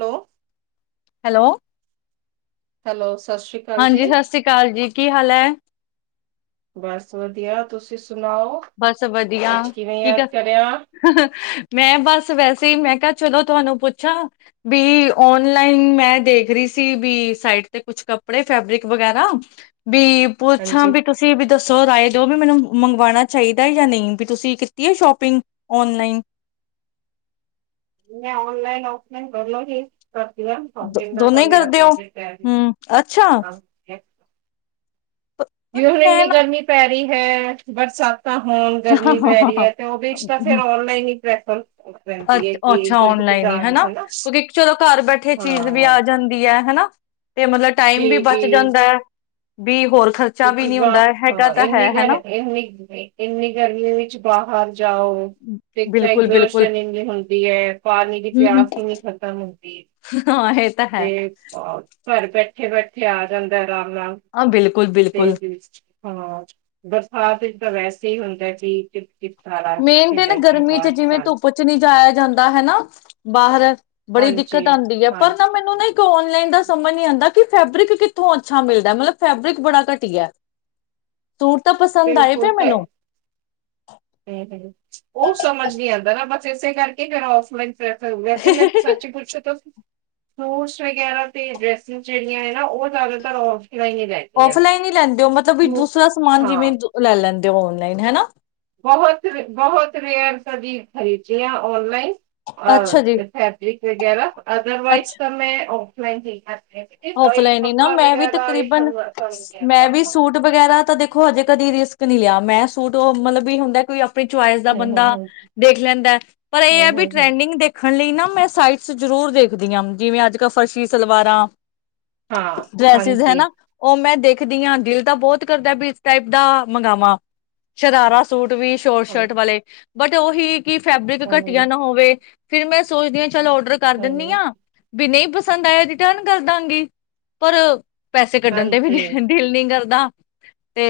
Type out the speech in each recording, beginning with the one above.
Hello hello hello ਸਤਿ ਸ੍ਰੀ ਅਕਾਲ ਹਾਂਜੀ ਜੀ। ਸਤਿ ਸ੍ਰੀ ਅਕਾਲ ਜੀ ਕੀ ਹਾਲ ਹੈ ਬਸ ਵਧੀਆ ਤੁਸੀਂ ਸੁਣਾਓ? ਬਸ ਵਧੀਆ ਅੱਜ ਕਿਵੇਂ ਠੀਕ ਆ ਯਾਦ ਕਰਿਆ? ਮੈਂ ਬਸ ਵੈਸੇ ਹੀ ਮੈਂ ਕਿਹਾ ਚਲੋ ਤੁਹਾਨੂੰ ਪੁੱਛਾ ਵੀ ਓਨਲਾਈਨ ਮੈਂ ਦੇਖ ਰਹੀ ਸੀ ਵੀ ਸਾਈਟ ਤੇ ਕੁਛ ਕੱਪੜੇ ਫੈਬਰਿਕ ਵਗੈਰਾ ਵੀ ਪੁੱਛਾਂ ਹਾਂਜੀ। ਵੀ ਤੁਸੀਂ ਵੀ ਦੱਸੋ ਰਾਏ ਜੋ ਵੀ ਮੈਨੂੰ ਮੰਗਵਾਉਣਾ ਚਾਹੀਦਾ ਜਾਂ ਨਹੀਂ ਵੀ ਤੁਸੀਂ ਕੀਤੀ ਹੈ ਸ਼ੋਪਿੰਗ ਓਨਲਾਈਨ ਮੈਂ ਔਨਲਾਈਨ ਔਫਲਾਈਨ ਕਰਰ ਲੋ ਸੀ ਦੋ ਸੌਦਾ ਤਾਂ ਦੋਨੋਂ ਹੀ ਮੇਰਾ ਕਰਦੇ ਹੋ ਫਟ ਹਮ ਅੱਛਾ ਪ- ਪਰ ਜ ਹੁਣ ਮੈਂ ਇੰਨੀ ਨਾ ਗਰਮੀ ਪੈ ਰਹੀ ਹੈ ਬਰ ਚ ਤਾਂ ਹੁਣ ਹਾਂ ਗਰਮੀ ਹਾਂ ਪੈ ਹਾਂ ਰਹੀ ਹੈ ਤੇ ਉਹਦੇ ਤਾਂ ਹਮ ਫੇਰ ਔਨਲਾਈਨ ਹੀ ਰਫਲ ਅੱ ਅੱਛਾ ਔਨਲਾਈਨ ਹੀ ਹਨਾ ਕਿਉਂਕਿ ਚਲੋ ਘਰ ਬੈਠੇ ਚੀਜ਼ ਵੀ ਹਾਂ ਆ ਜਾਂਦੀ ਹੈ ਹਨਾ ਤੇ ਮਤਲਬ ਟਾਈਮ ਵੀ ਬਚ ਜਾਂਦਾ ਹੈ ਬਹ ਕਿਉਕਿ ਹਾਂ ਇੰਨੀ ਗਰ ਹਨਾ ਇਨੀ ਇੰਨੀ ਗਰਮੀ ਵਿੱਚ ਬਾਹਰ ਜਾਓ ਤੇ ਤਾਂ ਬਿਲਕੁਲ ਬਿਲਕੁਲ ਐਗਜੋਸ਼ਨ ਹੀ ਹੁੰਦੀ ਹੈ ਪਾਣੀ ਦੀ ਪਿਆਸ ਹੀ ਨੀ ਖ਼ਤਮ ਹੁੰਦੀ ਹੈ ਤਾਂ ਤੇ ਘਰ ਬੈਠੇ ਬਥੇ ਬੈਠੇ ਆ ਜਾਂਦਾ ਆਮ ਰ ਹਾਂ ਬਿਲਕੁਲ ਤੇ ਬਿਲਕੁਲ ਹਾਂ ਬਰਸਾਤ ਤਾਂ ਵੈਸ ਸਹੀ ਹੁੰਦਾ ਕਿ ਸਾਰਾ ਮੇਨ ਕਿੱਥੇ ਤੇ ਨਾ ਜਾਈਏ ਗਰਮੀ ਚ ਬਾਹਰ ਜਿਵੇਂ ਨਿਕਾਲ ਧੁੱਪ ਚ ਨੀ ਜਾਇਆ ਜਾਂਦਾ ਹਨਾ ਬਾਹਰ ਬੜੀ ਹਾਂਜੀ ਦਿੱਕਤ ਆਉਂਦੀ ਹੈ ਪਰ ਨਾ ਹਾਂਜੀ ਮੈਨੂੰ ਨਾ ਇੱਕ ਔਨਲਾਈਨ ਦਾ ਸਮਝ ਨੀ ਆਉਂਦਾ ਕਿ ਫੈਬਰਿਕ ਕਿੱਥੋਂ ਅੱਛਾ ਮਿਲਦਾ ਮਤਲਬ ਫੈਬਰਿਕ ਬੜਾ ਘਟੀਆ ਸੂਰ ਤਾਂ ਪਸੰਦ ਆਏ ਪਏ ਬਿਲਕੁਲ ਤੇ ਮੈਨੂੰ ਹੂੰ ਹੂੰ ਉਹ ਸਮਝ ਨੀ ਆਉਂਦਾ ਨਾ ਬਸ ਇਸੇ ਕਰਕੇ ਫ ਫਲਾਈਨ ਪ੍ਰੈਫਰ ਹੋ ਗਿਆ ਤੇ ਮੈਂ ਸੱਚੀ ਪੁੱਛੋ ਤੁ ਸੂਟਸ ਵਗੈਰਾ ਤੇ ਡ੍ਰੈਸ ਜਿਹੜੀਆਂ ਹੈ ਨਾ ਉਹ ਜ਼ਿਆਦਾਤਰ ਔਰ ਸਿਲਾਈ ਨਹੀਂ ਰਦੀਆਂ ਕਿ ਹਾਂਜੀ ਵੇਂ ਲੈ ਲੈਂਦੇ ਦੇ ਆਨਲਾਈਨ ਹਨਾ ਬਹੁਤ ਬਹੁਤ ਰੇਅਰ ਸ ਜੀ ਖਰੀਦੇ ਹੈ ਔਨਲਾਈਨ ਅੱਛਾ ਜੀ ਅਥੈਪਿਕ ਵਗੈਰਾ ਅਦਰਵਾਈਜ਼ ਤਾਂ ਮੈਂ ਜੀ ਆਫਲਾਈਨ ਹੀ ਨਾ ਮੈਂ ਵੀ ਤਕਰੀਬਨ ਸਭ ਸਮਝ ਆਤਾ ਮੈਂ ਵੀ ਹਾਂ। ਸੂਟ ਵਗੈਰਾ ਤਾਂ ਦੇਖ ਦੇੋ ਹਜੇ ਕਦੀ ਰਿਸਕ ਨਹੀਂ ਲਿਆ ਮੈਂ ਸੂਟ ਉਹ ਮਤਲਬ ਵੀ ਹੁੰਦਾ ਕੋਈ ਆਪਣੀ ਚੁਇਸ ਦਾ ਹਮ ਹਮ ਬੰਦਾ ਦੇਖ ਲੈਂਦਾ ਪਰ ਇਹ ਹੈ ਹਮ ਹਮ ਵੀ ਹਮ ਹਮ ਟਰੈਂਡਿੰਗ ਦੇਖ ਖਣ ਲਈ ਨਾ ਮੈਂ ਸਾਈਟਸ ਜ਼ਰੂਰ ਦੇਖਦੀ ਹਾਂ ਜਿਵੇਂ ਅੱਜ ਕੱਲ ਫਰਸ਼ੀ ਸਲਵਾਰਾਂ ਹਾਂ ਡਰੈਸਿਸ ਹੈ ਹਾਂਜੀ ਨਾ ਉਹ ਮੈਂ ਦੇਖ ਦੇਖਦੀ ਹਾਂ ਦਿਲ ਤਾਂ ਬਹੁਤ ਕਰਦਾ ਵੀ ਇਸ ਟਾਈਪ ਦਾ ਮੰਗਾਵਾਂ ਸ਼ਰਾਰਾ ਸੂਟ ਵੀ ਸ਼ੋਰਟ ਸ਼ਰਟ ਵਾਲੇ ਬਟ ਉਹੀ ਕਿ ਫੈਬਰਿਕ ਘਟੀਆ ਹਾਂਜੀ ਨਾ ਹੋਵੇ ਫਿਰ ਮੈਂ ਸੋਚਦੀ ਹਾਂ ਚੱਲ ਔਡਰ ਕਰ ਦਿੰਦੀ ਹਾਂ ਵੀ ਨਹੀਂ ਪਸੰਦ ਆਇਆ ਰਿਟਰਨ ਕਰ ਪਸੰਦ ਡਾਂਗੀ ਪਰ ਪੈਸੇ ਕੱਢਣ ਤੇ ਵੀ ਹਾਂਜੀ ਦਿਲ ਨ ਕਰਦਾ ਤੇ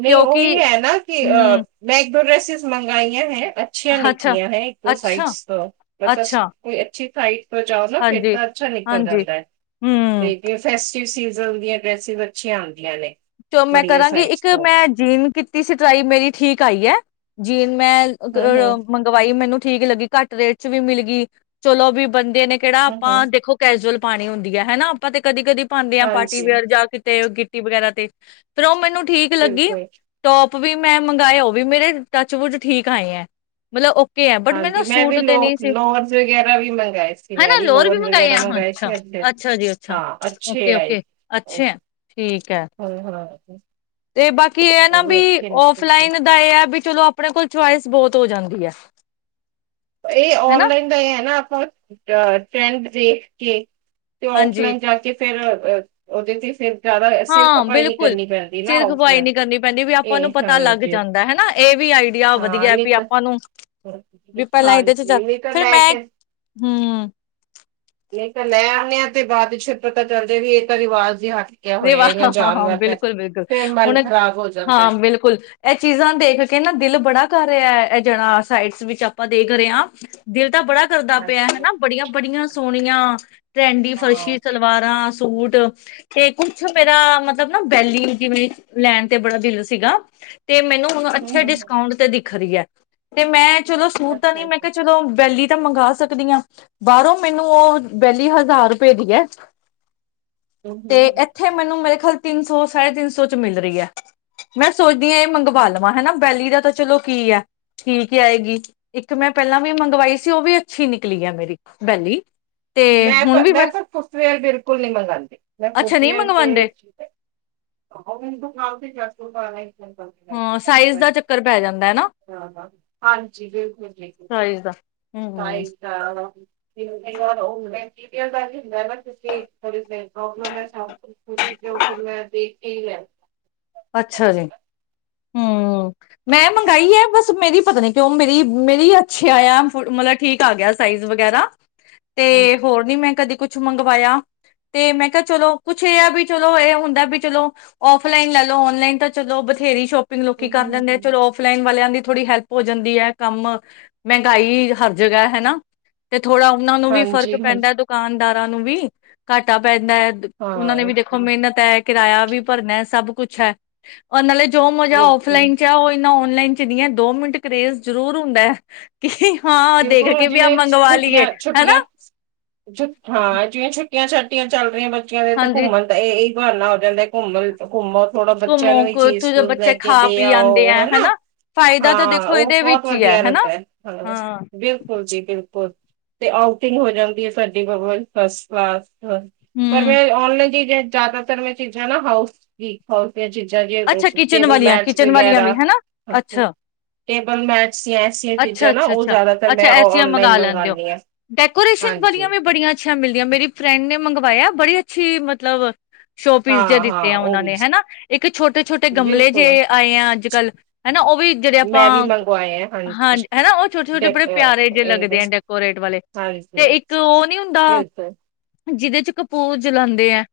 ਨਹੀਂ ਉਹੀ ਹੈ ਨਾ ਕਿ ਅ ਹਮ ਮੈਂ ਇੱਕ ਦੋਸ ਸੁਣਨ ਆਈ ਹੈ ਅੱਛੀਆਂ ਅੱਛਾ ਨਿਕਲੀਆਂ ਹੈ ਇੱਕ ਦੋ ਅੱਛਾ ਸਾਈਡਸ ਤੋਂ ਮਤਲਬ ਅੱਛਾ ਕੋਈ ਅੱਛੀ ਹਾਈ ਜਾਓ ਨਾ ਫਿਰ ਹਾਂਜੀ ਤਾਂ ਅੱਛਾ ਨਿਕਲ ਹਾਂਜੀ ਜਾਂਦਾ ਹੈ ਹਮ ਤੇ ਅ ਸੀਜ਼ਨ ਦੀਆਂ ਡਰੈਸਿਸ ਅੱਛੀਆਂ ਆਉਂਦੀਆਂ ਨੇ ਚ ਮੈਂ ਕਰਾਂਗੀ ਇੱਕ ਮੈਂ ਜੀਨ ਕੀਤੀ ਸੀ ਟਰਾਈ ਮੇਰੀ ਠੀਕ ਆਈ ਹੈ ਜੀਨ ਮੈਂ ਅ ਮੰਗਵਾਈ ਮੈਨੂੰ ਠੀਕ ਲੱਗੀ ਘੱਟ ਰੇਟ ਚ ਵੀ ਮਿਲ ਗਈ ਚਲੋ ਵੀ ਬੰਦੇ ਨੇ ਕਿਹੜਾ ਆਪਾਂ ਦੇਖੋ ਕੈਜੂਅਲ ਪਾਣੀ ਹੁੰਦੀ ਹੈ ਹਨਾ ਆਪਾਂ ਤੇ ਕਦੀ ਕਦੀ ਪ ਪਾਉਂਦੇ ਆ ਪਾਰਟੀ ਵੇਅਰ ਜਾਂ ਕਿਤੇ ਗਿੱ ਟੀ ਵਗੈਰਾ ਤੇ ਫ ਉਹ ਮੈਨੂੰ ਠੀਕ ਲੱਗੀ ਟੋਪ ਵੀ ਮੈਂ ਮੰਗਵਾਏ ਉਹ ਵੀ ਮੇਰੇ ਟੱਚ ਬੁਜ ਠੀਕ ਆਏ ਹੈ ਮਤਲਬ ਓਕੇ ਐ ਬਟ ਮੈਨੂੰ ਹਾਂਜੀ ਮੈਂ ਵੀ ਸੂਟ ਲੋ ਤੇ ਨਹੀਂ ਸੀ ਲੋਨ ਵਗੈਰਾ ਵੀ ਮੰਗਵਾਏ ਸੀ ਮੈਂ ਹਨਾ ਵੀ ਲੋਅਰ ਲੋਨ ਮੰਗਾਏ ਵਗੈਰਾ ਆ ਮੰਗਵਾਏ ਅੱਛਾ। ਸੀ ਅੱ ਅੱਛਾ ਜੀ ਅੱਛਾ ਹਾਂ ਅੱਛੇ ਆਏ ਓਕੇ-ਓਕੇ ਅੱਛੇ ਐ ਠੀਕ ਐ। ਤੇ ਬਾਕੀ ਇਹ ਹੈ ਨਾ ਵੀ ਫਲਾਈਨ ਦਾ ਇਹ ਹੈ ਚਲੋ ਆਪਣੇ ਕੋਲ ਚੁਇਸ ਬਹੁਤ ਹੋ ਜਾਂਦੀ ਹੈ ਇਹ ਹਨਾ ਔਨਲਾਈਨ ਦਾ ਇਹ ਹੈ ਨਾ ਆਪਾਂ ਅ ਫੈਂਕ ਦੇ ਕੇ ਤੇ ਹਾਂਜੀ ਔਫਲਾਈਨ ਜਾਂਚ [unintelligible] ਫੇਿਰ ਉਹਦੇ ਦੀ ਫਿਰ ਜ਼ਿਆਦਾ ਸਿਰ ਹਾਂ ਖਪਾਈ ਨੀ ਬਿਲਕੁਲ ਕਰਨੀ ਪੈਂਦੀ ਨਾ ਸਿਰ ਖਪਈ ਔਫਲਾਈਨ ਨਹੀਂੀ ਤੇ ਕਰਨੀ ਪੈਂਦੀ ਵੀ ਆਪਾਂ ਨੂੰ ਇਹ ਪਤਾ ਲੱਗ ਹਾਂਜੀ ਜਾਂਦਾ ਹਨਾ ਇਹ ਵੀ ਆਈ ਵਧੀਆ ਹਾਂ ਵਧੀਆ ਨਹੀਂ ਵੀ ਤਾਂ ਆਪਾਂ ਨੂੰ ਵੀ ਪਹਿਲਾਂ ਇਹਦੇ ਚ ਚੱਲ ਹਾਂਜੀ ਨਹੀਂ ਤਾਂ ਫੇਿਰ ਲੈ ਮੈਂ ਕੇ ਹਮ ਨਹੀਂ ਤਾਂ ਲੈ ਆਉਂਦੇ ਆ ਤੇ ਬਾਦ ਚ ਫਿਰ ਪਤਾ ਚੱਲ ਜਾ ਵੀ ਇਹ ਤਾਂ ਰਿਵਾਜ਼ ਹੀ ਹੱ ਵਾ ਹਾਂ ਹਾਂ ਬਿਲਕੁਲ ਬਿਲਕੁਲ ਫਿਰ ਹੁਣ ਮਨ ਖ਼ਰਾਬ ਹੋ ਜਾਂਦਾ ਹੈ। ਹਾਂ ਬਿਲਕੁਲ ਇਹ ਚੀਜ਼ਾਂ ਦੇਖ ਕੇ ਨਾ ਦਿਲ ਬੜਾ ਕਰ ਇਹ ਜਣਾ ਸਾਈਡਸ ਵਿੱਚ ਆਪਾਂ ਦੇਖ ਰਹੇ ਹਾਂ ਦਿਲ ਤਾਂ ਬੜਾ ਕਰਦਾ ਪਿਆ ਹਾਂਜੀ ਹਨਾ ਬੜੀਆਂ ਬੜੀਆਂ ਸੋਹਣੀਆਂ ਟਰੈਂਡੀ ਫਰਸ਼ੀ ਹਾਂ ਸਲਵਾਰਾਂ ਸੂਟ ਤੇ ਕੁਛ ਮੇਰਾ ਮਤਲਬ ਨਾ ਵੈਲੀ ਜੀਵੇੇਰੀ ਲੈਣ ਤੇ ਬੜਾ ਦਿਲ ਸੀਗਾ ਤੇ ਮੈਨੂੰ ਹੁਣ ਹੂੰ ਅੱਛੇ ਹੂੰ ਡਿਸਕਾਊਂਟ ਤੇ ਦੇ ਖਰੀ ਹੈ ਤੇ ਮੈਂ ਚਲੋ ਸੂਪ ਤਾਂ ਅੱਛਾ ਨੀ ਮੈਂ ਅੱਛਾ ਕਿਹਾ ਚਲੋ ਵੈਲੀ ਤਾਂ ਮੰਗਵਾ ਸਕਦੀ ਹਾਂ ਬਾਹਰੋਂ ਮੈਨੂੰ ਉਹ ਵਹਿਲੀ ਹਜ਼ਾਰ ਰੁਪਏ ਦੀ ਹੈ ਹੂੰ ਤੇ ਹੂੰ ਇੱਥੇ ਮੈਨੂੰ ਮੇਰੇ ਖੱਲ ਤਿੰਨ ਸੌ ਸਾਢੇ ਤਿੰਨ ਸੌ ਚ ਮਿਲ ਰਹੀ ਹੈ ਮੈਂ ਸੋਚਦੀ ਹਾਂ ਇਹ ਮੰਗਵਾ ਲਵਾਂ ਹਨਾ ਬੈਲੀ ਦਾ ਤਾਂ ਚਲੋ ਕੀ ਹੈ ਕੀ ਕੀ ਆਏਗੀ ਇੱਕ ਮੈਂ ਪਹਿਲਾਂ ਵੀ ਮੰਗਵਾਈ ਸੀ ਉਹ ਵੀ ਅੱਛੀ ਨਿਕਲੀ ਹੈ ਮੇਰੀ ਬੈਲੀ ਤੇ ਮੈਂ ਹੁਣ ਤਾਂ ਵੀ ਮੈਂ ਤਾਂ ਪੁਸਵੈ ਬਿਲਕੁਲ ਨਹੀਂ ਮਿਲਗਾਉਂਦੀ ਨਾ ਅੱਛਾ ਫੋਟੂ ਨਹੀਂ ਤੇ ਵਿਚ ਤੇ ਮੰਗਵਾਉਂਦੇ ਜੂਤੇ [inaudible] [unintelligible] ਓਹ ਭਾਵੇਂ ਹਾਂ ਸਾਈਜ਼ ਦਾ ਚੱਕਰ ਪੈ ਜਾਂਦਾ ਹੈ ਨਾ ਬਿਲਕੁਲ ਬਿਲਕੁਲ ਸਾਈਜ਼ ਦਾ [unintelligible] ਫਿਰ ਮੈਂ ਦੇਖ ਕੇ ਹੀ ਲੈਨੀ ਹਾ ਅੱਛਾ ਜੀ ਹਮ ਮੈਂ ਮੰਗਾਈ ਹੈ ਬਸ ਮੇਰੀ ਪਤਾ ਨੀ ਕਿਉਂ ਮੇਰੀ ਮੇਰੀ ਅੱਛੇ ਆ ਮਤਲਬ ਠੀਕ ਆ ਗਿਆ ਸਾਈਜ਼ ਵਗੈਰਾ ਤੇ ਹੋਰ ਨੀ ਮੈਂ ਕਦੀ ਕੁਛ ਕੁ ਮੰਗਵਾਇਆ ਤੇ ਮੈਂ ਕਿਹਾ ਚਲੋ ਕੁਛ ਇਹ ਆ ਵੀ ਚਲੋ ਇਹ ਹੁੰਦਾ ਵੀ ਚਲੋ ਔਫਲਾਈਨ ਲੈ ਔਨਲਾਈਨ ਤਾਂ ਚਲੋ ਬਥੇਰੀ ਸ਼ੋਪ ਲੋਕੀ ਕਰ ਦਦੇ ਆ ਹਾਂਜੀ ਚਲੋ ਔਫਲਾਈਨ ਵਾਲਿਆਂ ਦੀ ਥੋੜੀ ਹੈਲਪ ਹੋ ਜਾਂਦੀ ਹੈ ਕੰਮ ਮਹਿੰਗਾਈ ਹਰ ਜਗ੍ਹਾ ਹਨਾ ਤੇ ਥੋੜਾ ਉਹਨਾ ਨੂੰ ਵੀ ਫ਼ਰਕ ਹਾਂਜੀ ਪੈਂਦਾ ਦੁਕਾਨਦਾਰ ਨੂੰ ਵੀ ਘਾਟਾ ਪੈ ਦਾ ਉਹਨਾਂ ਨੇ ਵੀ ਹਾਂ ਦੇਖੋ ਬਿਲਕੁਲ ਮਿਹਨਤ ਹੈ ਕਿਰਾਇਆ ਵੀ ਭਰਨਾ ਸਭ ਕੁੱਛ ਅੱਛਾ ਉਹ ਨਾਲੇ ਜੋ ਮਜ਼ਾ ਔਫਲਾਈਨ ਚ ਏਨਾ ਆਨਲਾਈਨ ਲਾਈਨ ਚ ਨਹੀਂ ਦੋ ਮਿੰਟ ਕਰੇਜ਼ ਜ਼ਰੂਰ ਹੁੰਦਾ ਹੈ ਕਿ ਹਾਂ ਬਿਲਕੁਲ ਦੇਖ ਕੇ ਹੁਣ ਵੀ ਆਪ ਜਿਵੇਂ ਮੰਗਵਾ ਲਈਏ ਛੁੱਟੀਆਂ-ਛੁੱਟੀਆਂ ਹਨਾ ਹਾਂ ਜਿਵੇਂ ਛੁੱ ਛੱਟੀਆਂ ਚੱਲ ਰਹੀਆਂ ਬੱਚੀਆਂ ਦੇ ਤੇ ਹਾਂਜੀ ਘੁੰਮਣ ਤਾਂ ਇਹ ਨਾ ਹੋ ਜਾਂ ਤੇ ਘੁੰਮਣ ਘੁੰਮੋ ਥੋੜਾ ਬੱਚਿਆਂ ਘੁੰਮੋ ਨੂੰ ਵੀ ਕੁ ਉੱਥੋਂ ਚੀਜ਼ ਦੇ ਟੂਜ ਲੈ ਬੱਚੇ ਕੇ ਖਾ ਦੇ ਪੀ ਆਂਦੇ ਆਓ ਐ ਹਨਾ ਫਾਇਦਾ ਤਾਂ ਹਾਂ ਦੇਖੋ ਉਹ ਇਹਦੇ ਬਹੁਤ ਵਿੱਚ ਈ ਐ ਵਧੀਆ ਹਨਾ ਰਹਿੰਦਾ ਹਾਂ ਬਿਲਕੁਲ ਜੀ ਬਿਲਕੁਲ ਤੇ ਆਊਟਿੰਗ ਹੋ ਜਾਂਦੀ ਹੈ ਸਾਡੀ ਡਬਲ ਫਸਟ ਕਲਾਸ ਪਰ ਹੂੰ। ਮੈਂ ਔਨਲਾਈਨ ਚਜ਼ਾ ਜ਼ਿਆਦਾਤਰ ਮੈਂ ਚੀਜ਼ਾਂ ਨਾ ਹਾਊਸ ਵੀਕ ਹਾਊਸ ਚੀਜ਼ਾਂ ਜ ਅੱਛਾ ਕਿਚਨ ਟੇਬਲ ਵਾਲੀਆਂ ਮੈਟਜ਼ ਕਿਚਨ ਵਾਲੀਆਂ ਵੀ ਵਗੈਰਾਾਂ ਹਨਾ ਅੱਛਾ, ਟੇਬਲ ਮੈਟਜ਼ ਐਸੀਆਂ ਅੱਛਾ, ਚੀਜ਼ਾਂ ਨਾ ਅੱਛਾ, ਅੱਛਾ। ਜ਼ਿਆਦਾਤਰ ਅੱਛਾ ਮੈਂ ਐਸੀਆਂ ਮੰਗ ਔਨਲਾਈਨ ਲੈਂਦੇ ਹੋ ਮੰਗਵਾਉਂਦੀ ਹਾਂ ਡੈਕੋਰੇਸ਼ਨ ਵਾਲੀਆਂ ਹਾਂਜੀ ਵੀ ਬੜੀਆਂ ਅੱਛਾ ਮਿਲਦੀਆਂ ਮੇਰੀ ਫਰੈਂਡ ਨੇ ਮੰਗਵਾਇਆ ਬੜੀ ਅੱਛੀ ਮਤਲਬ ਸ਼ੋਪੀਸ ਹਾਂ ਜ ਦਿੱਤੇ ਹਾਂ ਆ ਉਹ ਉਹਨਾਂ ਵੀ ਨੇ ਹਨਾ ਇੱਕ ਛੋਟੇ-ਛੋਟੇ ਗਮਲੇ ਬਿਲਕੁਲ ਜੇਹੇ ਆਏ ਆ ਅੱਜ ਕੱਲ ਹਨਾ ਉਹ ਉਹ ਵੀ ਜਿਹੜੇ ਆਪਾਂ ਮੈਂ ਵੀ ਮੰਗਵਾਏ ਆ ਹਾਂ ਹਾਂਜੀ ਹਨਾ ਉਹ ਛੋਟੇ ਛੋਟੇ ਡੈਕ ਬੜੇ ਪਿਆਰੇ ਜ ਲੱਗਦੇ ਆ ਡੈਕੋਰੇਟ ਵਾਲੇ ਤੇ ਹਾਂਜੀ ਇੱਕ ਉਹ ਨੀ ਹੁੰਦਾ ਬਿਲਕੁਲ ਜਿਹਦੇ ਚ ਕਪੂਰ ਜਲਾਉਂਦੇ ਹੈ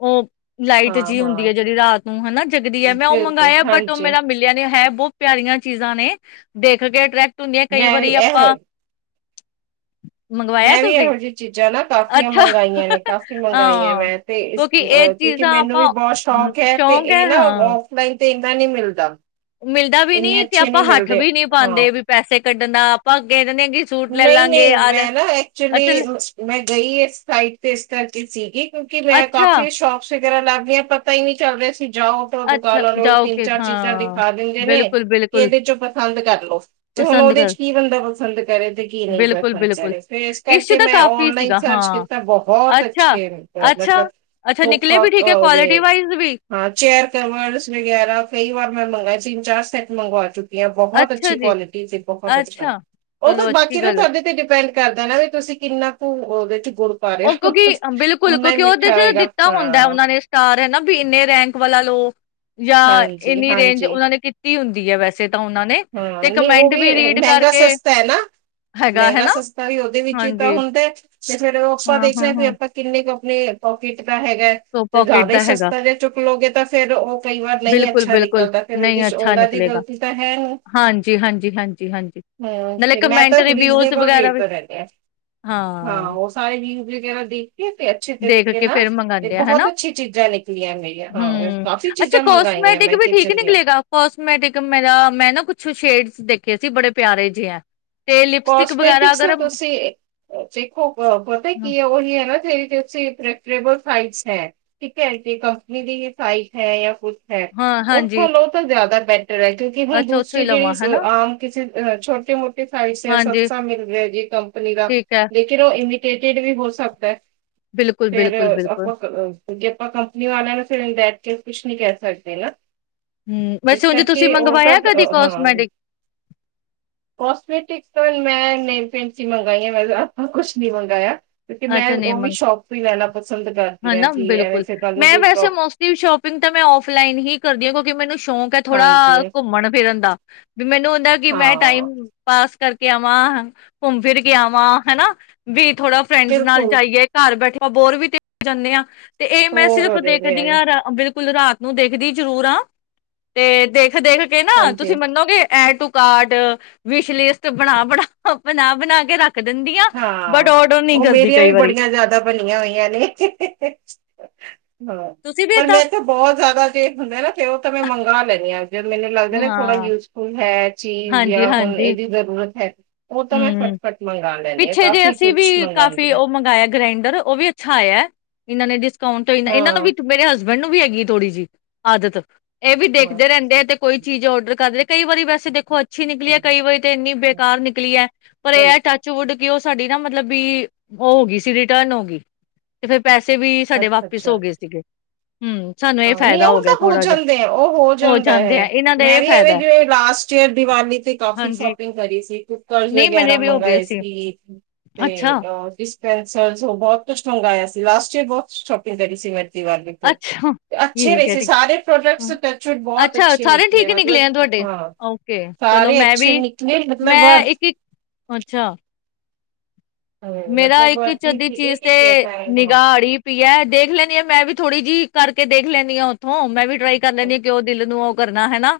ਉਹ ਲਾਈਟ ਹਾਂ ਜਿਹੀ ਹੁੰਦੀ ਹਾਂ ਹੈ ਜਿਹੜੀ ਰਾਤ ਹਨਾ ਜਗਦੀ ਹੈ ਮੈਂ ਉਹ ਬਿਲਕੁਲ ਮੰਗਾਇਆ ਬਟ ਉਹ ਹਾਂਜੀ ਮੇਰਾ ਮਿਲਿਆ ਨਹੀਂ ਹੈ ਬਹੁਤ ਪਿਆਰੀ ਚੀਜ਼ਾਂ ਨੇ ਦੇਖ ਕੇ ਅੈਕਟ ਧੂੰਨਿਆ ਕਈ ਮੈਂ ਵੀ ਵਾਰੀ ਇਹ ਆਪਾਂ [inaudible] ਮੈਂ ਵੀ ਤੁਸੀਂ ਇਹੋ ਜਿਹੀਆਂ ਚੀਜ਼ਾਂ ਨਾ ਕਾਫੀਆਂ ਅੱਛਾ ਮੰਗਾਈਆਂ ਨੇ ਕਾਫ਼ੀ ਮੰਗਾਈਆਂ ਹਾਂ ਮੈਂ ਤੇ ਇਹ ਕਿਉਂਕਿ ਚੀਜ਼ਾਂ ਮੈਨੂੰ ਆਪਾਂ ਵੀ ਬਹੁਤ ਹਮ ਸ਼ੌਕ ਹੈ ਤੇ ਸ਼ੌਕ ਹੈ ਇਹ ਨਾ ਹਾਂ ਔਫਲਾਈਨ ਇੰਨਾ ਨਹੀਂ ਮਿਲਦਾ ਮਿਲਦਾ ਵੀ ਇੰਨੇ ਨੀ ਤੇ ਅੱਛੇ ਆਪਾਂ ਨਹੀਂ ਹੱਠ ਮਿਲਦੇ ਵੀ ਨੀ ਹਾਂ ਪਾਉਂਦੇ ਵੀ ਪੈਸੇ ਕੱਢਣ ਦਾ ਆਪਾਂ ਕਹਿ ਦਿੰਦੇ ਕਿ ਸੂਟ ਲੈ ਨਹੀਂ ਲਾਂਗੇ ਨਹੀਂ ਲੈ ਮੈਂ ਨਾ ਐਕਚੁਲੀ ਅੱਛਾ ਲੈ- ਮੈਂ ਗਈ ਇਸ ਸਾਈਟ ਤੇ ਇਸ ਕਰਕੇ ਸੀਗੀ ਕਿਉਂਕਿ ਮੈਂ ਅੱਛਾ ਕਾਫੀ ਸ਼ੋਕ ਵਗਰਾ ਲੱਗਆਂ ਪਤਾ ਹੀ ਨੀ ਚੱਲ ਰਿਹਾ ਸੀ ਜਾਓ ਤਾਂ ਦੁਕਾਨ ਅੱਛਾ ਵਾਲੋਂ ਵੀ ਜਾਓ ਤਿੰਨ ਕੇ ਚਾਰ ਚੀਜ਼ਾਂ ਹਾਂ ਦਿਖਾ ਦਿੰਦੇ ਨੇ ਬਿਲਕੁਲ ਕਿ ਬਿਲਕੁਲ ਇਹਦੇ ਚੋਂ ਪਸੰਦ ਕਰ ਲੋ ਤੇ ਹੁਣ ਪਸੰਦ ਉਹਦੇ ਚ ਕਰ ਕੀ ਬੰਦਾ ਪਸੰਦ ਕਰੇ ਤੇ ਕੀ ਨਹੀਂ ਕਰ ਬਿਲਕੁਲ ਬਿਲਕੁਲ ਫਿਰ ਇਸ ਇਸ਼ੂ ਕਰਕੇ ਤਾਂ ਮੈਂ ਕਾਫ਼ੀ ਓਨਲਾਈਨ ਸੀਗਾ ਸਰਚ ਹਾਂ ਕੀਤਾ ਬਹੁਤ ਅੱਛਾ ਅੱਛੇਤ ਅੱਛਾ ਮਤਲਬ ਅੱਛਾ ਨਿਕਲੇ ਸੋਫਾ ਵੀ ਠੀਕ ਹੈ ਉਹਦੇ ਕੁਆਲਿਟੀ ਵਾਈਜ਼ ਵੀ ਹਾਂ ਚੇਅਰ ਕਵਰਸ ਵਗੈਰਾ ਕਈ ਵਾਰ ਮੈਂ ਮੰਗਵਾਏ ਤਿੰਨ ਚਾਰ ਸੈਟ ਮੰਗਵਾ ਚੁੱਕ ਬਹੁਤ ਅੱਛੀ ਅੱਛਾ ਜੀ ਕੁਆਲਟੀ ਤੇ ਬਹੁਤ ਅੱਛਾ ਉਹ ਤਾਂ ਚਲੋ ਬਾਕੀ ਅੱਛੀ ਨਾ ਗੱਲ ਹੈ ਤੁਹਾਡੇ ਤੇ ਬਹੁਤ ਡਿਪੈਂਡ ਕਰਦਾ ਨਾ ਵੀ ਤੁਸੀਂ ਕਿੰਨਾ ਕੁ ਗੁੜ ਪਾ ਰਹੇ ਉਹ ਹੋ ਕਿਉਂਕਿ ਬਿਲਕੁਲ ਓਨਾ ਹੀ ਕਿਉਂਕਿ ਉਹਦੇ ਮਿੱਠਾ ਚ ਹੋਏਗਾ ਦਿੱਤਾ ਹੁੰਦਾ ਹਾਂ ਉਹਨਾਂ ਨੇ ਸਟਾਰ ਹਨਾ ਵੀ ਇੰਨੇ ਰੈਂਕ ਵਾਲਾ ਲੋ ਜਾਂ ਹਾਂਜੀ ਇੰਨੀ ਰੇਂਜ ਹਾਂਜੀ ਉਹਨਾਂ ਨੇ ਕੀਤੀ ਹੁੰਦੀ ਹੈ ਵੈਸੇ ਤਾਂ ਉਹਨਾਂ ਨੇ ਹਾਂ ਤੇ ਨਹੀਂ ਉਹ ਕਮੈਂਟ ਵੀ ਰੀਡ ਮਹਿੰਗਾ ਕਰਕੇ ਸਸਤਾ ਹੈ ਨਾ ਹੈਗਾ ਮਹਿੰਗਾ ਹਨਾ ਸਸਤਾ ਵੀ ਉਹਦੇ ਵਿੱਚ ਹੀ ਤਾਂ ਹਾਂਜੀ ਹੁੰਦਾ ਤੇ ਫਿਰ ਉਹ ਆਪਾਂ ਹਾਂ ਹਾਂ ਦੇਖਣਾ ਫਿਰ ਹਾਂ ਆਪਾਂ ਕਿੰਨੇ ਕੁ ਪਕੀਟ ਹੈਗਾ ਸੋ ਤੇ ਜ਼ਦਾ ਪੋਕਿਟ ਹੀ ਦਾ ਹੈਗਾ ਸਸਤਾ ਜੇ ਚੁੱਕ ਲੋਗੇ ਤਾਂ ਫਿਰ ਉਹ ਕਈ ਵਾਰ ਨਹੀਂ ਬਿਲਕੁਲ ਅੱਛਾ ਬਿਲਕੁਲ ਨਿਕਲਦਾ ਫੇਿਰ ਨਹੀਂ ਉਹਦੇ ਚ ਅੱਛਾ ਉਹਨਾਂ ਦੀ ਨਿਕਲੇਗਾ ਗ਼ਲਤੀ ਤਾਂ ਹੈ ਹੁ ਹਾਂਜੀ ਹਾਂਜੀ ਹਾਂਜੀ ਹਾਂਜੀ ਹਾਂ ਨਾਲੇ ਤੇ ਮੈਂ ਕਮੈਂਟ ਤਾਂ ਰਿਵਿਊਜ਼ ਰੀਜਨੇਬਲ ਵਗੈਰਾ ਰੇਟ ਵੀ ਤੋਂ ਰਹਿੰਦੇ ਆ ਹਾਂ ਉਹ ਸਾਰੇ ਵਿਊ ਵਗੈਰਾ ਦੇਖ ਕੇ ਤੇ ਅੱਛੇ ਦੇਖ ਤਰੀਕੇ ਕੇ ਨਾਲ ਫੇਰ ਮੰਗਾਂਦੇ ਬਹੁਤ ਹਨਾ ਅੱਛੀ ਚੀਜ਼ਾਂ ਨਿਕਲੀਆਂ ਮੇਰੀਆਂ ਹਾਂ, ਹਮ ਕਾਫ਼ੀ ਅੱਛਾ ਚੀਜ਼ਾਂ ਮੰਗਾਈਆਂ ਕੋਸਮੈਟਿਕ ਮੈਂ ਵੀ ਠੀਕ ਕਿਚਨ ਦੀਆਂ। ਨਿਕਲੇਗਾ ਕੋਸਮੈਟਿਕ ਮੇਰਾ ਮੈਂ ਨਾ ਕੁਛ ਛ ਸ਼ੇਡ ਦੇਖੇ ਸੀ ਬੜੇ ਪਿਆਰੇ ਜਿਹੇ ਹੈ। ਕਸਮੈਟਿਕਸ ਦਾ ਤੁਸੀਂ ਦੇਖੋ ਅ ਪਤਾ ਕੀ ਹੈ ਉਹੀ ਹੈ ਨਾ ਜੈਸੇ ਪ੍ਰਵਟੈਬਲ ਦਿਲੇ ਹੈ ਠੀਕ ਹੈ ਤੇ ਕੰਪਨੀ ਦੀ ਹੀ ਸਾਈਟ ਹੈ। ਹੈ ਹਾਂ ਉਹ ਹਾਂਜੀ ਫਲ ਉਹ ਤਾਂ ਜ਼ਿਆਦਾ ਬੈਟਰ ਕਿਉਂਕਿ ਹੁਣ ਅੱਛਾ ਉੱਥੋਂ ਦੂਸਰੀ ਹੀ ਜਿਹੜੀ ਲਵਾਂ ਅ ਹਨਾ ਆਮ ਕਿਸੇ ਅ ਛੋਟੇ ਮੋਟੇ ਹਾਂਜੀ ਸਸਤਾ ਮਿਲ ਰਿਹਾ ਜੀ ਕੰਪਨੀ ਦਾ ਠੀਕ ਐ ਲੇਕਿਨ ਉਹ ਇਮੀਟੇਟਿਡ ਵੀ ਹੋ ਸਕਦਾ ਹੈ। ਬਿਲਕੁਲ ਫੇਰ ਬਿਲਕੁਲ ਬਿਲਕੁਲ ਆਪਾਂ ਜੇ ਆਪਾਂ ਕੰਪਨੀ ਵਾਲੇ ਨੂੰ ਫਿਰ ਕੁਛ ਨਹੀਂ ਕਹਿ ਸਕਦੇ ਨਾ ਹਮ ਇਸ ਵੈਸੇ ਉੰਜ ਤੁਸਿ ਕਰਕੇ ਉਹ ਤਾਂ ਮੰਗਵਾਇਆ ਕਦੀ ਅਹ, ਹਾਂ ਕੋਸਮੈਟਿਕ ਕੋਸਮੈਟਿਕਸ ਮੈਂ ਨਹੀਂ ਭੈਣਜੀ ਮੰਗਾਈਆਂ ਮੈਂ ਆਪਾਂ ਕੁਛ ਨੀ ਮੰਗਵਾਆ ਅੱਛਾ ਨਮਗ ਕਰਦੀ ਹਨ ਹਾਂ ਨਾ ਕਿ ਐਵੇਂ ਬਿਲਕੁਲ ਫਿਰ ਕੱਲ ਨੂੰ ਮੈਂ ਕੋਈ ਪ੍ਰੋ ਵੈਸੇ ਮੋਸਟਲੀ ਸ਼ੋਪਿੰਗ ਤਾਂ ਮੈਂ ਫਲਾਈਨ ਹੀ ਕਰਦੀ ਹਾਂ ਕਿਉਂਕਿ ਮੈਨੂੰ ਸ਼ੌਂਕ ਹੈ ਥੋੜਾ ਹਾਂਜੀ ਘੁੰਮਣ ਫਿਰਨ ਦਾ ਵੀ ਮੈਨੂੰ ਹੁੰਦਾ ਕਿ ਮੈਂ ਟਾਈ ਹਾਂ ਪਾਸ ਕਰਕੇ ਆਵਾਂ ਘੁੰਮ ਫਿਰ ਕੇ ਆਵਾਂ ਹਨਾ ਵੀ ਥੋੜਾ ਫਰੈਂਡਸ ਨਾਲ ਬਿਲਕੁਲ ਜਾਈਏ ਘਰ ਬੈਠੇ ਆਪਾਂ ਬੋਰ ਵੀ ਤੇ ਹੋ ਜਾਂਦੇ ਹਾਂ। ਤੇ ਇਹ ਮੈਂ ਹੋਰ ਸਿਰਫ਼ ਹੋ ਜਾਂਦੇ ਦੇਖਦੀ ਆ ਹਾਂ ਰ ਬਿਲਕੁਲ ਕੁੱਲ ਰਾਤ ਨੂੰ ਦੇਖਦੀ ਜ਼ਰੂਰ ਆ ਤੇ ਦੇਖ ਦੇਖ ਦੇਖ ਕੇ ਨਾ ਹਾਂਜੀ ਤੁਸੀਂ ਮੰਨੋਗੇ add to cart wish list ਬਣਾ ਬਣਾ ਬਣਾ ਬਣਾ ਕੇ ਰੱਖ ਰੱਖ ਦਿੰਦੀਆਂ ਬਟ ਹਾਂ। ਔੜ। ਉਹ ਮੇਰੀਆਂ ਵੀ ਬੜੀਆਂ ਜ਼ਿਆਦਾ ਬਣੀਆਂ ਹੋਈਆਂ ਨੇ ਅਹ। ਹਾਂ ਤੁਸੀਂ ਵੀ ਪਰ ਮੈਂ ਏਦਾਂ ਇੱਥੇ ਬਹੁਤ ਜ਼ਿਆਦਾ ਜੇ ਹੁੰਦਾ ਨਾ ਤੇ ਉਹ ਤਾਂ ਮੈਂ ਮੰਗਾਂ ਲੈਣੀ ਹਾਂ। ਜਦੋਂ ਮੈਨੂੰ ਲੱਗਦਾ ਨਾ ਹਾਂ ਥੋੜਾ ਯੂਜਫੁਲ ਹੈ ਚੀਜ਼ ਜਾਂ ਹੁਣ ਹਾਂਜੀ-ਹਾਂਜੀ, ਇਹਦੀ ਜ਼ਰੂਰਤ ਹੈਂ। ਉਹ ਤਾਂ ਮੈਂ ਫਟ ਹੂੰ ਫਟ ਮੰਗਾ। ਪਿੱਛੇ ਜੇ ਅਸੀਂ ਵੀ ਕਾਫੀ ਉਹ ਮੰਗਵਾਇਆ ਗ੍ਰੈਂਡਰ ਉਹ ਵੀ ਅੱਛਾ ਆਇਆ ਹੈ ਇਹਨਾਂ ਨੇ। ਕਾਉਂਟ ਹੋਈ ਦਾ ਇਹਨਾਂ ਨੂੰ ਵੀ ਹਾਂ ਮੇਰੇ ਹਸਬੈਂਡ ਨੂੰ ਵੀ ਹੈਗੀ ਹੈ? ਥੋੜੀ ਜਿਹੀ ਆਦਤ। ਇਹ ਵੀ ਹਾਂ ਦੇਖਦੇ ਰਹਿੰਦੇ ਆ ਤੇ ਕੋਈ ਚੀਜ਼ ਔਡਰ ਕਰਲੇ। ਕਈ ਵਾਰੀ ਵੈਸੇ ਦੇਖੋ ਅੱਜ? ਅੱਛੀ ਨਿਕਲੀ ਹੈ ਹਾਂ, ਕਈ ਵਾਰੀ ਤੇ ਇੰਨੀ ਬੇਕਾਰ ਨਿਕਲੀ ਹੈ ਪਰ ਇਹ ਹੈ ਚਲੋ ਟੱਚ? ਚੋਡ ਕੇ ਉਹ ਸਾਡੀ ਨਾ ਮਤਲਬ। ਵੀ ਉਹ ਹੋ ਗਈ ਸੀ ਰਿਟਰਨ ਹੋ ਗਈ ਤੇ ਫਿਰ। ਪੈਸੇ ਵੀ ਸਾਡੇ ਅੱਛਾ ਵਾਪਿਸ ਹੋ ਅੱਛਾ ਗਏ ਸੀਗੇ। ਹੂੰ ਸਾਨੂੰ ਇਹ ਹਾਂ ਨਹੀਂ ਫਾਇਦਾ ਉਹ ਗਿਆ ਤਾਂ ਹੋ ਥੋੜਾ ਜਿਹਾ ਜਾਂਦੇ ਆ ਉਹ ਹੋ ਜਾਂਦਾ ਜਾਂਦੇ ਆ ਹੈ ਇਹਨਾਂ ਦਾ ਮੈਂ ਇਹ ਵੀ ਇਹਵੇਂ ਫਾਇਦਾ। ਹੈ। ਜਿਵੇਂ ਲਾਸਟ ਈਅਰ ਦੀਵਾਲੀ ਤੇ ਕਾਫੀ ਹਾਂਜੀ ਸ਼ੋਪਿੰਗ ਕਰੀ ਸੀ ਕੁਕਰਸ ਨਹੀਂ ਮੇਰੇ ਵਗੈਰਾ ਵੀ ਹੋ ਗਏ ਮੰਗਵਾਏ ਸੀ। ਠੀਕ ਅੱਛਾ। ਤੇ ਅ। ਸਪੈਸ਼ਲ'ਚ ਬਹੁਤ ਕੁਝ ਮੰਗਵਾਇਆ ਆਇਆ ਸੀ ਲਾਸਟ ਈਅਰ ਬਹੁਤ ਸ਼ੋਪਿੰਗ ਕਰੀ ਸੀ ਮੈਂ? ਦਿਵਾਲੀ ਤੇ। ਅੱਛਾ, ਅੱਛੇ ਠੀਕ ਐ, ਰਹੇਸ ਠੀਕ। ਸਾਰੇ ਹੂੰ, ਪ੍ਰੋਡਕਟਸ ਟਚਟ ਬਹੁਤ ਅੱਛਾ, ਅੱਛੇ ਸਾਰੇ ਨਿਕਲੇ ਠੀਕ ਹੀ ਮਤਲਬ ਆ ਤੁਹਾਡੇ? ਹਾਂ ਓਕੇ, ਚਲੋ ਸਾਰੇ ਮੈਂ ਵੀ ਅੱਛੇ ਨਿਕਲੇ ਮਤਲਬ ਮੈਂ ਵਰਥ। ਇੱਕ-ਇੱਕ ਅੱਛਾ, ਮੇਰਾ ਮਤਲਬ ਇੱਕ ਵਰਥ ਚੱ ਹੀ ਅਦੀ ਸੀ ਚੀਜ਼ ਤੇ ਇੱਕ ਇੱਕ ਨਿਗਾਹੜੀ ਪਈ ਹੈ ਦੇਖ ਲੈਦੀ ਹਾਂ ਮੈਂ ਵੀ ਥੋੜ੍ਹੀ ਜਿਹੀ ਕਰਕੇ ਦੇਖ ਲੈਂਦੀ ਹਾਂ ਉੱਥੋਂ ਮੈਂ ਵੀ ਟਰਾਈ ਕਰ ਲੈਂਦੀ ਆ ਕਿ ਉਹ ਦਿਲ ਨੂੰ ਆ ਕਰਨਾ ਹਨਾ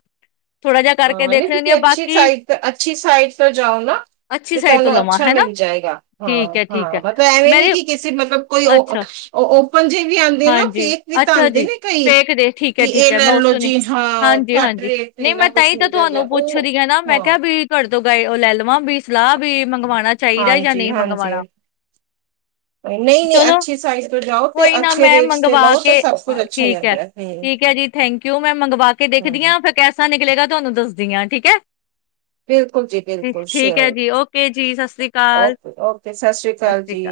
ਥੋੜਾ ਜਿਹਾ ਕਰਕੇ ਹਾਂ ਨਹੀਂ ਦੇਖ ਲੈਂਨੀ ਤੁਸੀਂ ਆ, ਅੱਛੀ ਬਾਕੀ ਸਾਈਟ ਅੱਛੀ ਸਾਈਟ ਤੋਂ ਜਾਓ ਨਾ ਅੱਛੀ ਤੇ ਸਾਈਡ ਤੋਂ ਤੁਹਾਨੂੰ ਲਵਾਂ ਅੱਛਾ ਹਨਾ, ਮਿਲ ਜਾਏਗਾ ਹਾਂ ਠੀਕ ਐ, ਠੀਕ ਹਾਂ ਐ। ਮਤਾ ਐਵੇਂ ਨੀ ਮੇਰੇ ਕਿ ਕਿਸੇ ਮਤਲਬ ਕੋਈ ਉਹ ਅੱਛਾ ਪੰਜੇ ਵੀ ਆਉਂਦੇ ਨਾ ਹਾਂਜੀ, ਫੇਕ ਵੀ ਤਾਂ ਅੱਛਾ ਆਉਂਦੇ ਜੀ, ਨੇ ਕਈ ਫੇਕ ਦੇ ਠੀਕ ਕਿ ਐ ਠੀਕ ਇਹ ਐ ਲੈ ਮੈਂ ਉਸ ਲੋ ਤੋਂ ਨੀ ਜੀ ਹਾਂ ਘੱਟ ਹਾਂਜੀ-ਹਾਂਜੀ, ਰੇਟ ਤੇ ਨਈ ਇੰਨਾ ਮੈਂ ਕੁਛ ਤਾਂਈ ਤਾਂ ਮਿਲ ਜਾਂਦਾ ਤੁਹਾਨੂੰ ਉਹ ਪੁੱਛਦੀ ਹੈ ਨਾ ਮੈਂ ਹਾਂ ਕਿਹਾ ਵੀ ਘਰ ਤੋਂ ਗਏ ਲੈ ਲਵਾਂ ਵੀ ਸਲਾਹ ਵੀ ਮੰਗਵਾਉਣੀ ਹਾਂਜੀ ਹਾਂਜੀ ਨਹੀਂ ਨਹੀਂ ਚਲੋ ਅੱਛੀ ਸਾਈਜਟ ਤੋਂ ਜਾਓ ਤੇ ਕੋਈ ਨਾ ਅੱਛੇ ਮੈਂ ਰੇਟਸ ਤੇ ਮੰਗਵਾ ਲਓ ਤਾਂ ਕੇ ਸਭ ਕੁਝ ਅੱਛਾ ਹੀ ਠੀਕ ਹੈ ਆਉਂਦਾ ਹਮ ਠੀਕ ਹੈ ਜੀ ਥੈਂਕ ਯੂ ਮੈਂ ਮੰਗਵਾ ਕੇ ਹਮ ਦੇਖਦੀ ਹਾਂ ਫਿਰ ਕੈਸਾ ਨਿਕਲੇਗਾ ਤੁਹਾਨੂੰ ਦੱਸਦੀ ਹਾਂ ਠੀਕ ਹੈ ਬਿਲਕੁਲ ਜੀ ਬਿਲਕੁਲ ਐ ਸ਼ਓਰ ਜੀ ਓਕੇ ਜੀ ਸਤਿ ਸ੍ਰੀ ਅਕਾਲ, ਓਕੇ ਓਕੇ ਸਤਿ ਸ੍ਰੀ ਅਕਾਲ ਜੀ